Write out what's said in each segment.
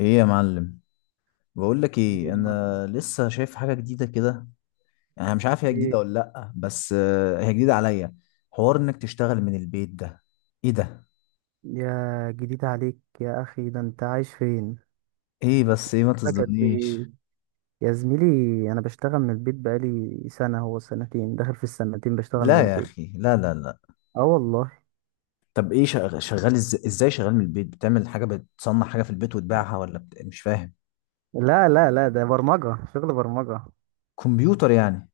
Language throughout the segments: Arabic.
ايه يا معلم؟ بقول لك ايه ايه، يا معلم. انا لسه شايف حاجه جديده كده. انا مش عارف هي جديده ايه، ولا لا، بس هي جديده عليا. حوار انك تشتغل من البيت ده. ايه ده؟ يا جديد عليك يا اخي، ده انت عايش فين؟ ايه بس؟ ايه ما بقالك قد تصدمنيش؟ ايه يا زميلي؟ انا بشتغل من البيت بقالي سنه، هو سنتين، داخل في السنتين بشتغل لا من يا البيت. اخي، لا لا لا. اه والله. طب ايه، شغال، ازاي شغال من البيت؟ بتعمل حاجه، بتصنع حاجه في البيت وتبيعها ولا مش فاهم. لا لا لا، ده برمجه، شغل برمجه. كمبيوتر يعني؟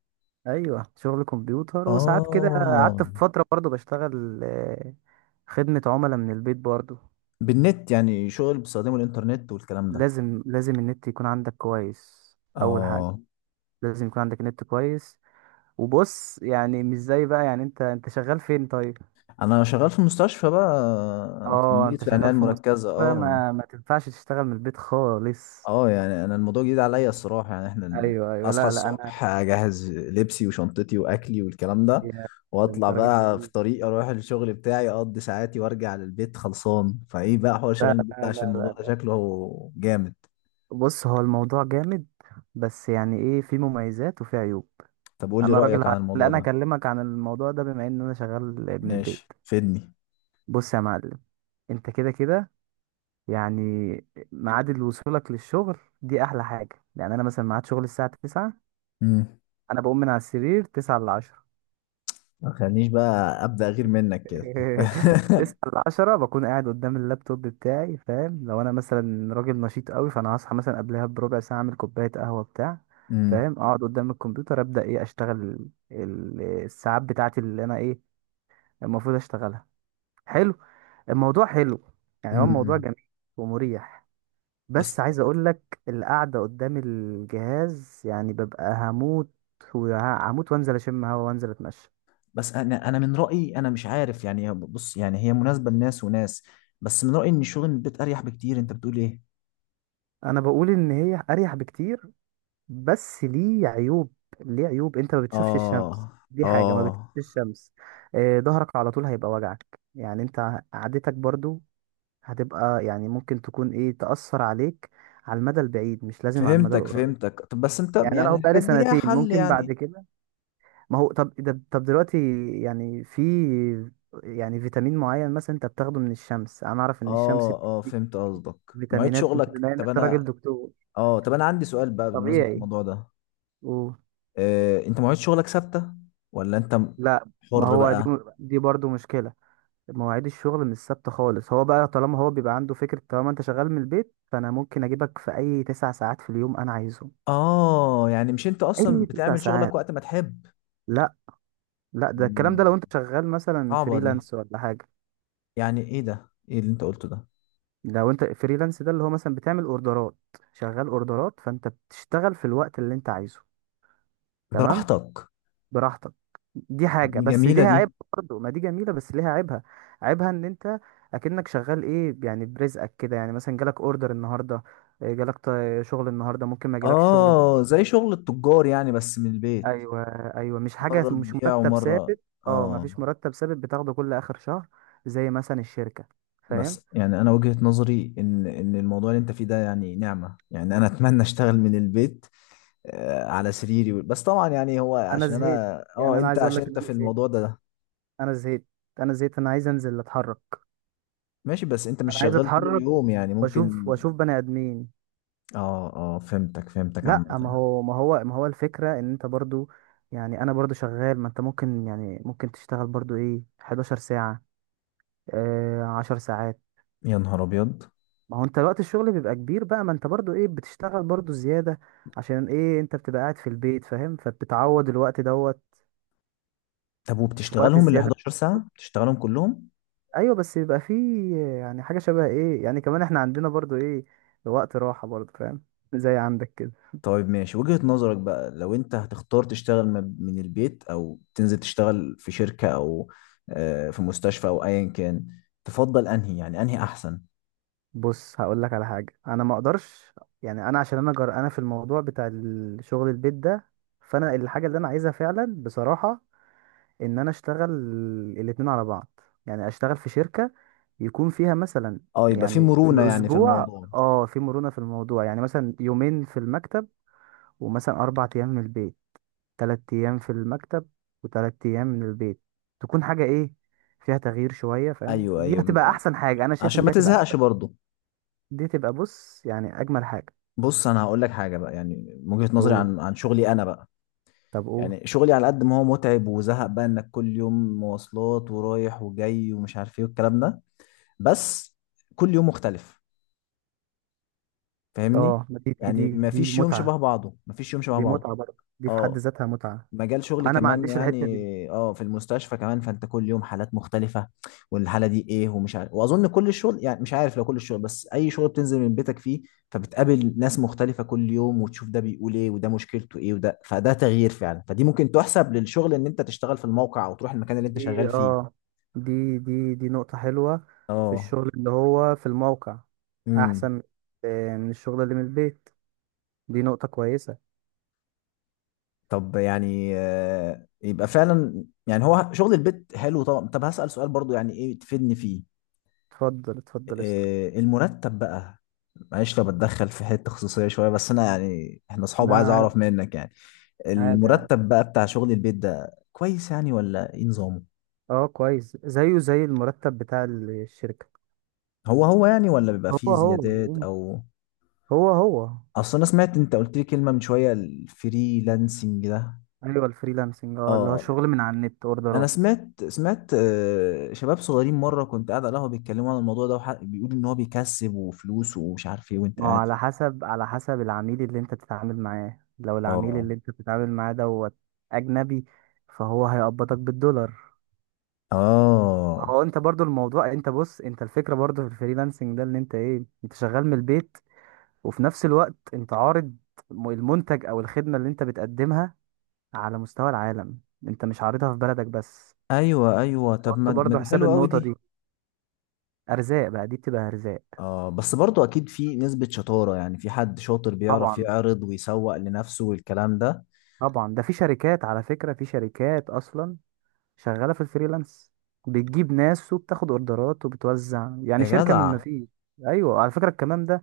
ايوه شغل كمبيوتر، وساعات كده اه. قعدت في فتره برضو بشتغل خدمه عملاء من البيت برضو. بالنت يعني، شغل بيستخدموا الانترنت والكلام ده. لازم لازم النت يكون عندك كويس، اول حاجه. اه. لازم يكون عندك نت كويس. وبص يعني مش زي بقى، يعني انت شغال فين طيب؟ انا شغال في المستشفى بقى، اه تمريض انت في العنايه شغال في مستشفى. المركزه. اه. ما تنفعش تشتغل من البيت خالص. اه، يعني انا الموضوع جديد عليا الصراحه. يعني احنا ايوه ايوه، اصحى لا لا، انا الصبح، اجهز لبسي وشنطتي واكلي والكلام ده، يا ده انت واطلع راجل بقى في قديم. طريق، اروح الشغل بتاعي، اقضي ساعاتي وارجع للبيت خلصان. فايه بقى حوار لا شغال البيت ده؟ لا عشان لا لا الموضوع ده لا. شكله جامد. بص، هو الموضوع جامد، بس يعني ايه، في مميزات وفي عيوب. طب قول لي انا راجل رايك عن لا، الموضوع انا ده. اكلمك عن الموضوع ده بما ان انا شغال من ماشي، البيت. فدني. بص يا معلم، انت كده كده، يعني ميعاد وصولك للشغل دي احلى حاجه، يعني انا مثلا ميعاد شغل الساعه 9، امم. انا بقوم من على السرير تسعة لعشرة. ما تخلينيش بقى ابدا غير منك كده. تسعة لعشرة بكون قاعد قدام اللابتوب بتاعي، فاهم؟ لو انا مثلا راجل نشيط قوي، فانا هصحى مثلا قبلها بربع ساعة، اعمل كوباية قهوة بتاع، امم. فاهم، اقعد قدام الكمبيوتر، ابدأ ايه، اشتغل الساعات بتاعتي اللي انا ايه المفروض اشتغلها. حلو، الموضوع حلو، يعني هو الموضوع امم. جميل ومريح. بس. بس عايز اقول لك، القعدة قدام الجهاز يعني ببقى هموت وهموت، وانزل اشم هوا وانزل اتمشى. بس انا من رايي، انا مش عارف يعني، بص يعني هي مناسبه لناس وناس. بس من رايي ان الشغل من البيت اريح بكتير. انت بتقول ايه؟ انا بقول ان هي اريح بكتير، بس ليه عيوب. ليه عيوب؟ انت ما بتشوفش الشمس، اه دي حاجه، ما بتشوفش اه، الشمس. ظهرك على طول هيبقى وجعك، يعني انت قعدتك برضو هتبقى، يعني ممكن تكون ايه تأثر عليك على المدى البعيد، مش لازم على المدى فهمتك القريب. فهمتك. طب بس انت يعني انا يعني اهو بقالي الحاجات دي ليها سنتين، حل ممكن بعد يعني؟ كده. ما هو طب ده، طب دلوقتي، يعني في، يعني فيتامين معين مثلا انت بتاخده من الشمس، انا اعرف ان الشمس اه اه، بتديك فهمت قصدك. مواعيد فيتامينات، انت شغلك، بما ان طب انت راجل انا. دكتور اه، طب انا عندي سؤال بقى بمناسبة طبيعي. الموضوع ده. قول. انت مواعيد شغلك ثابتة ولا انت لا، ما حر هو دي، بقى؟ دي برضو مشكلة. مواعيد الشغل مش ثابتة خالص، هو بقى طالما هو بيبقى عنده فكرة طالما انت شغال من البيت، فانا ممكن اجيبك في اي 9 ساعات في اليوم انا عايزهم. اه، يعني مش انت اصلا اي تسع بتعمل ساعات شغلك وقت ما تحب؟ لا. لا، ده الكلام ده لو مم. انت شغال مثلا صعبة دي. فريلانس ولا حاجة. يعني ايه ده؟ ايه اللي انت قلته ده؟ لو انت فريلانس، ده اللي هو مثلا بتعمل اوردرات، شغال اوردرات، فانت بتشتغل في الوقت اللي انت عايزه. تمام، براحتك. براحتك. دي دي حاجة بس جميلة ليها دي. عيب. برضه ما دي جميلة، بس ليها عيبها. عيبها ان انت اكنك شغال ايه، يعني برزقك كده، يعني مثلا جالك اوردر النهاردة، جالك شغل النهاردة، ممكن ما جالكش شغل اه، بكرة. زي شغل التجار يعني بس من البيت. ايوه ايوه، مش حاجة، مرة مش تبيع مرتب ومرة ثابت. اه، ما اه فيش مرتب ثابت بتاخده كل اخر شهر زي مثلا الشركة، فاهم؟ بس يعني انا وجهة نظري ان الموضوع اللي انت فيه ده يعني نعمة. يعني انا اتمنى اشتغل من البيت، على سريري بس. طبعا يعني هو انا عشان زهقت، انا يعني انا انت، عايز اقول عشان لك ان انت انا في زهقت، الموضوع ده ده. انا زهقت، انا زهقت، انا عايز انزل اتحرك، ماشي، بس انت مش انا عايز شغال طول اتحرك اليوم يعني، واشوف ممكن. واشوف بني ادمين. اه اه، فهمتك فهمتك عامة. لا، ما هو ما هو الفكرة ان انت برضو، يعني انا برضو شغال، ما انت ممكن، يعني ممكن تشتغل برضو ايه 11 ساعة، 10 ساعات. يا نهار ابيض. ما هو انت وقت الشغل بيبقى كبير بقى، ما انت برضو ايه بتشتغل برضو زيادة، عشان ايه، انت بتبقى قاعد في البيت فاهم، فبتعوض الوقت دوت طب في وقت وبتشتغلهم ال الزيادة. 11 ساعة بتشتغلهم كلهم؟ ايوه، بس بيبقى فيه يعني حاجة شبه ايه، يعني كمان احنا عندنا برضو ايه وقت راحة برضو، فاهم؟ زي عندك كده. طيب ماشي. وجهة نظرك بقى لو انت هتختار تشتغل من البيت او تنزل تشتغل في شركة او في مستشفى او ايا كان، تفضل انهي يعني، انهي احسن؟ بص هقول لك على حاجه، انا ما اقدرش، يعني انا عشان انا جرأنا في الموضوع بتاع الشغل البيت ده، فانا الحاجه اللي انا عايزها فعلا بصراحه، ان انا اشتغل الاتنين على بعض، يعني اشتغل في شركه يكون فيها مثلا، اه، يبقى في يعني في مرونة يعني في الاسبوع الموضوع. في مرونه في الموضوع، يعني مثلا يومين في المكتب ومثلا 4 ايام من البيت، 3 ايام في المكتب وتلات ايام من البيت، تكون حاجه ايه، فيها تغيير شويه، فاهم؟ ايوه دي هتبقى ايوه، احسن حاجه، انا شايف عشان ان دي ما هتبقى احسن، تزهقش برضو. دي تبقى بص يعني اجمل حاجه. بص انا هقول لك حاجة بقى، يعني من وجهة نظري قول، عن شغلي انا بقى. طب قول. يعني شغلي على قد ما هو متعب وزهق بقى انك كل يوم مواصلات ورايح وجاي ومش عارف ايه والكلام ده، بس كل يوم مختلف، فاهمني؟ اه، ما دي دي يعني دي ما دي فيش يوم متعة، شبه بعضه، ما فيش يوم شبه دي بعضه. متعة برضه، دي في حد اه. ذاتها متعة. مجال شغلي انا ما كمان عنديش يعني. الحتة دي. اه، في المستشفى كمان فانت كل يوم حالات مختلفة، والحالة دي ايه ومش عارف. واظن كل الشغل يعني، مش عارف، لو كل الشغل، بس اي شغل بتنزل من بيتك فيه، فبتقابل ناس مختلفة كل يوم، وتشوف ده بيقول ايه وده مشكلته ايه وده، فده تغيير فعلا. فدي ممكن تحسب للشغل ان انت تشتغل في الموقع او تروح المكان اللي انت دي شغال فيه. اه دي دي نقطة حلوة، في اه. الشغل اللي هو في الموقع امم. احسن من الشغل اللي من البيت. دي نقطة كويسة. طب يعني يبقى فعلا يعني هو شغل البيت حلو طبعا. طب هسأل سؤال برضو يعني ايه تفيدني فيه. اتفضل اتفضل اسأل. المرتب بقى. معلش لو بتدخل في حتة خصوصية شوية، بس انا يعني احنا اصحاب، لا عايز عادي، اعرف منك يعني. عادي يعني. المرتب بقى بتاع شغل البيت ده كويس يعني ولا ايه نظامه؟ اه كويس، زيه زي المرتب بتاع الشركة. هو هو يعني، ولا بيبقى هو فيه هو، زيادات او. هو هو. اصل انا سمعت انت قلت لي كلمة من شوية، الفريلانسنج ده. ايوه الفريلانسنج، اه اللي هو اه. شغل من على النت، انا اوردرات. سمعت شباب صغيرين مره كنت قاعد على القهوه بيتكلموا عن الموضوع ده، بيقولوا ان هو بيكسب وفلوس ومش عارف ايه وانت ما هو قاعد. على حسب، على حسب العميل اللي انت بتتعامل معاه، لو العميل اه اللي انت بتتعامل معاه دوت اجنبي، فهو هيقبضك بالدولار. اه. هو انت برضو الموضوع، انت بص، انت الفكرة برضو في الفريلانسنج ده اللي انت ايه، انت شغال من البيت وفي نفس الوقت انت عارض المنتج او الخدمة اللي انت بتقدمها على مستوى العالم، انت مش عارضها في بلدك بس. ايوه ايوه. طب حط ما برضو دي حساب حلوه قوي النقطة دي، دي. ارزاق بقى، دي بتبقى ارزاق. اه، بس برضو اكيد في نسبه شطاره، يعني في حد شاطر بيعرف طبعا. يعرض ويسوق لنفسه والكلام ده. طبعا ده في شركات على فكرة، في شركات اصلا شغالة في الفريلانس، بتجيب ناس وبتاخد اوردرات وبتوزع، يعني يا شركة من ما جدع. فيش. ايوه على فكرة الكلام ده.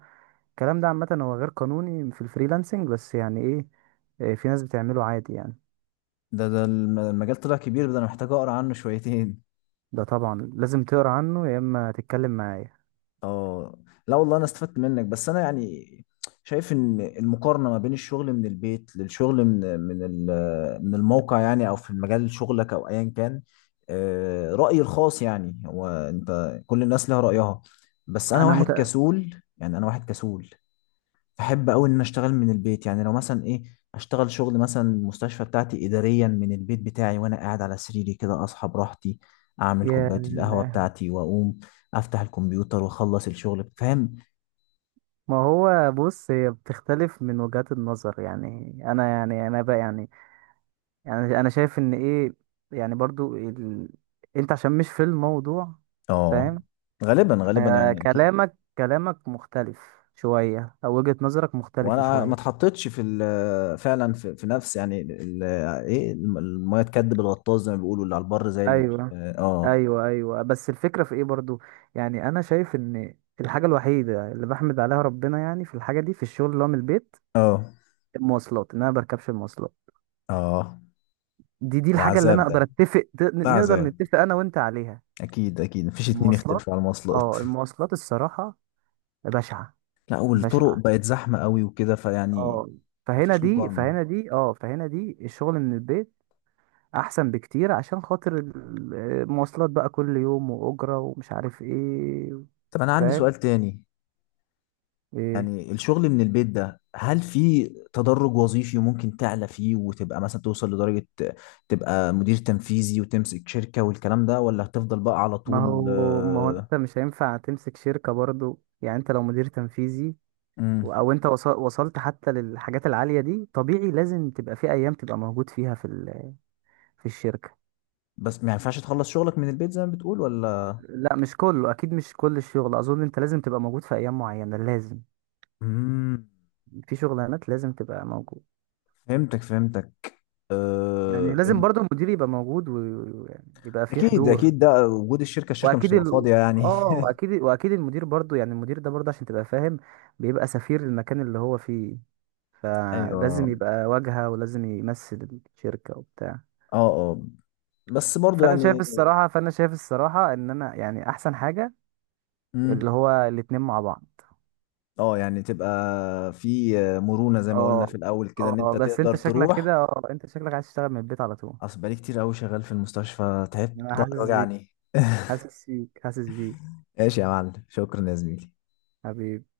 الكلام ده عامة هو غير قانوني في الفريلانسنج، بس يعني ايه، في ناس بتعمله عادي يعني. ده المجال طلع كبير ده، انا محتاج اقرا عنه شويتين. ده طبعا لازم تقرا عنه، يا اما تتكلم معايا. اه. لا والله، انا استفدت منك. بس انا يعني شايف ان المقارنه ما بين الشغل من البيت للشغل من الموقع يعني، او في مجال شغلك او ايا كان، رايي الخاص يعني. هو انت كل الناس لها رايها، بس انا انا واحد مت... كسول، يعني انا واحد كسول. بحب قوي ان أنا اشتغل من البيت. يعني لو مثلا ايه، اشتغل شغل مثلا المستشفى بتاعتي اداريا من البيت بتاعي، وانا قاعد على سريري كده اصحى براحتي، اعمل يا كوبايه القهوه بتاعتي واقوم افتح الكمبيوتر واخلص الشغل، فاهم؟ ما هو بص، هي بتختلف من وجهات النظر يعني. انا يعني انا بقى يعني انا شايف ان ايه، يعني برضو ال... انت عشان مش في الموضوع، اه. فاهم؟ غالبا غالبا يعني اكيد. كلامك كلامك مختلف شوية، أو وجهة نظرك مختلفة وانا ما شوية. اتحطيتش في فعلا، في نفس يعني ايه الميه تكدب الغطاس زي ما بيقولوا. اللي على البر زي اللي مش أيوة، أيوة أيوة. بس الفكرة في إيه برضو، يعني أنا شايف إن الحاجة الوحيدة اللي بحمد عليها ربنا يعني في الحاجة دي، في الشغل اللي هو من البيت، اه المواصلات، إن أنا بركبش المواصلات. آه. دي ده الحاجة اللي عذاب أنا ده. أقدر أتفق ده نقدر عذاب. نتفق أنا وأنت عليها. اكيد اكيد، مفيش اتنين المواصلات. يختلفوا على المواصلات. أه المواصلات الصراحة بشعة. لا، والطرق بشعة بقت زحمة قوي وكده، فيعني أه. مفيش مقارنة. فهنا دي الشغل من البيت احسن بكتير، عشان خاطر المواصلات بقى كل يوم واجره ومش عارف ايه. طب أنا عندي فاهم؟ سؤال تاني. ايه. يعني الشغل من البيت ده، هل في تدرج وظيفي ممكن تعلى فيه وتبقى مثلا توصل لدرجة تبقى مدير تنفيذي وتمسك شركة والكلام ده، ولا هتفضل بقى على ما طول هو ما هو انت مش هينفع تمسك شركه برضو، يعني انت لو مدير تنفيذي مم. او انت وصلت حتى للحاجات العاليه دي، طبيعي لازم تبقى في ايام تبقى موجود فيها في في الشركه. بس ما ينفعش تخلص شغلك من البيت زي ما بتقول ولا؟ لا مش كله، اكيد مش كل الشغل، اظن انت لازم تبقى موجود في ايام معينه، لازم. مم. في شغلانات لازم تبقى موجود، فهمتك فهمتك. آه، يعني لازم الم- برضو المدير يبقى موجود، ويعني يبقى في اكيد حضور. اكيد، ده وجود الشركه، الشركه مش واكيد تبقى ال... فاضيه يعني. اه واكيد واكيد المدير برضو، يعني المدير ده برضو عشان تبقى فاهم، بيبقى سفير المكان اللي هو فيه، فلازم ايوه. يبقى واجهة ولازم يمثل الشركة وبتاع. اه اه، بس برضو فانا شايف يعني. الصراحة فانا شايف الصراحة ان انا يعني احسن حاجة اللي امم. هو الاتنين مع بعض. اه، يعني تبقى في مرونة زي ما قلنا اه في الأول كده، إن اه، أنت بس تقدر تروح. انت شكلك عايز تشتغل من البيت على طول. أصل بقالي كتير أوي شغال في المستشفى، تعبت انا ضهري حاسس بيك، وجعني. حاسس بيك حاسس بيك. ماشي يا معلم، شكرا يا زميلي. حبيبي.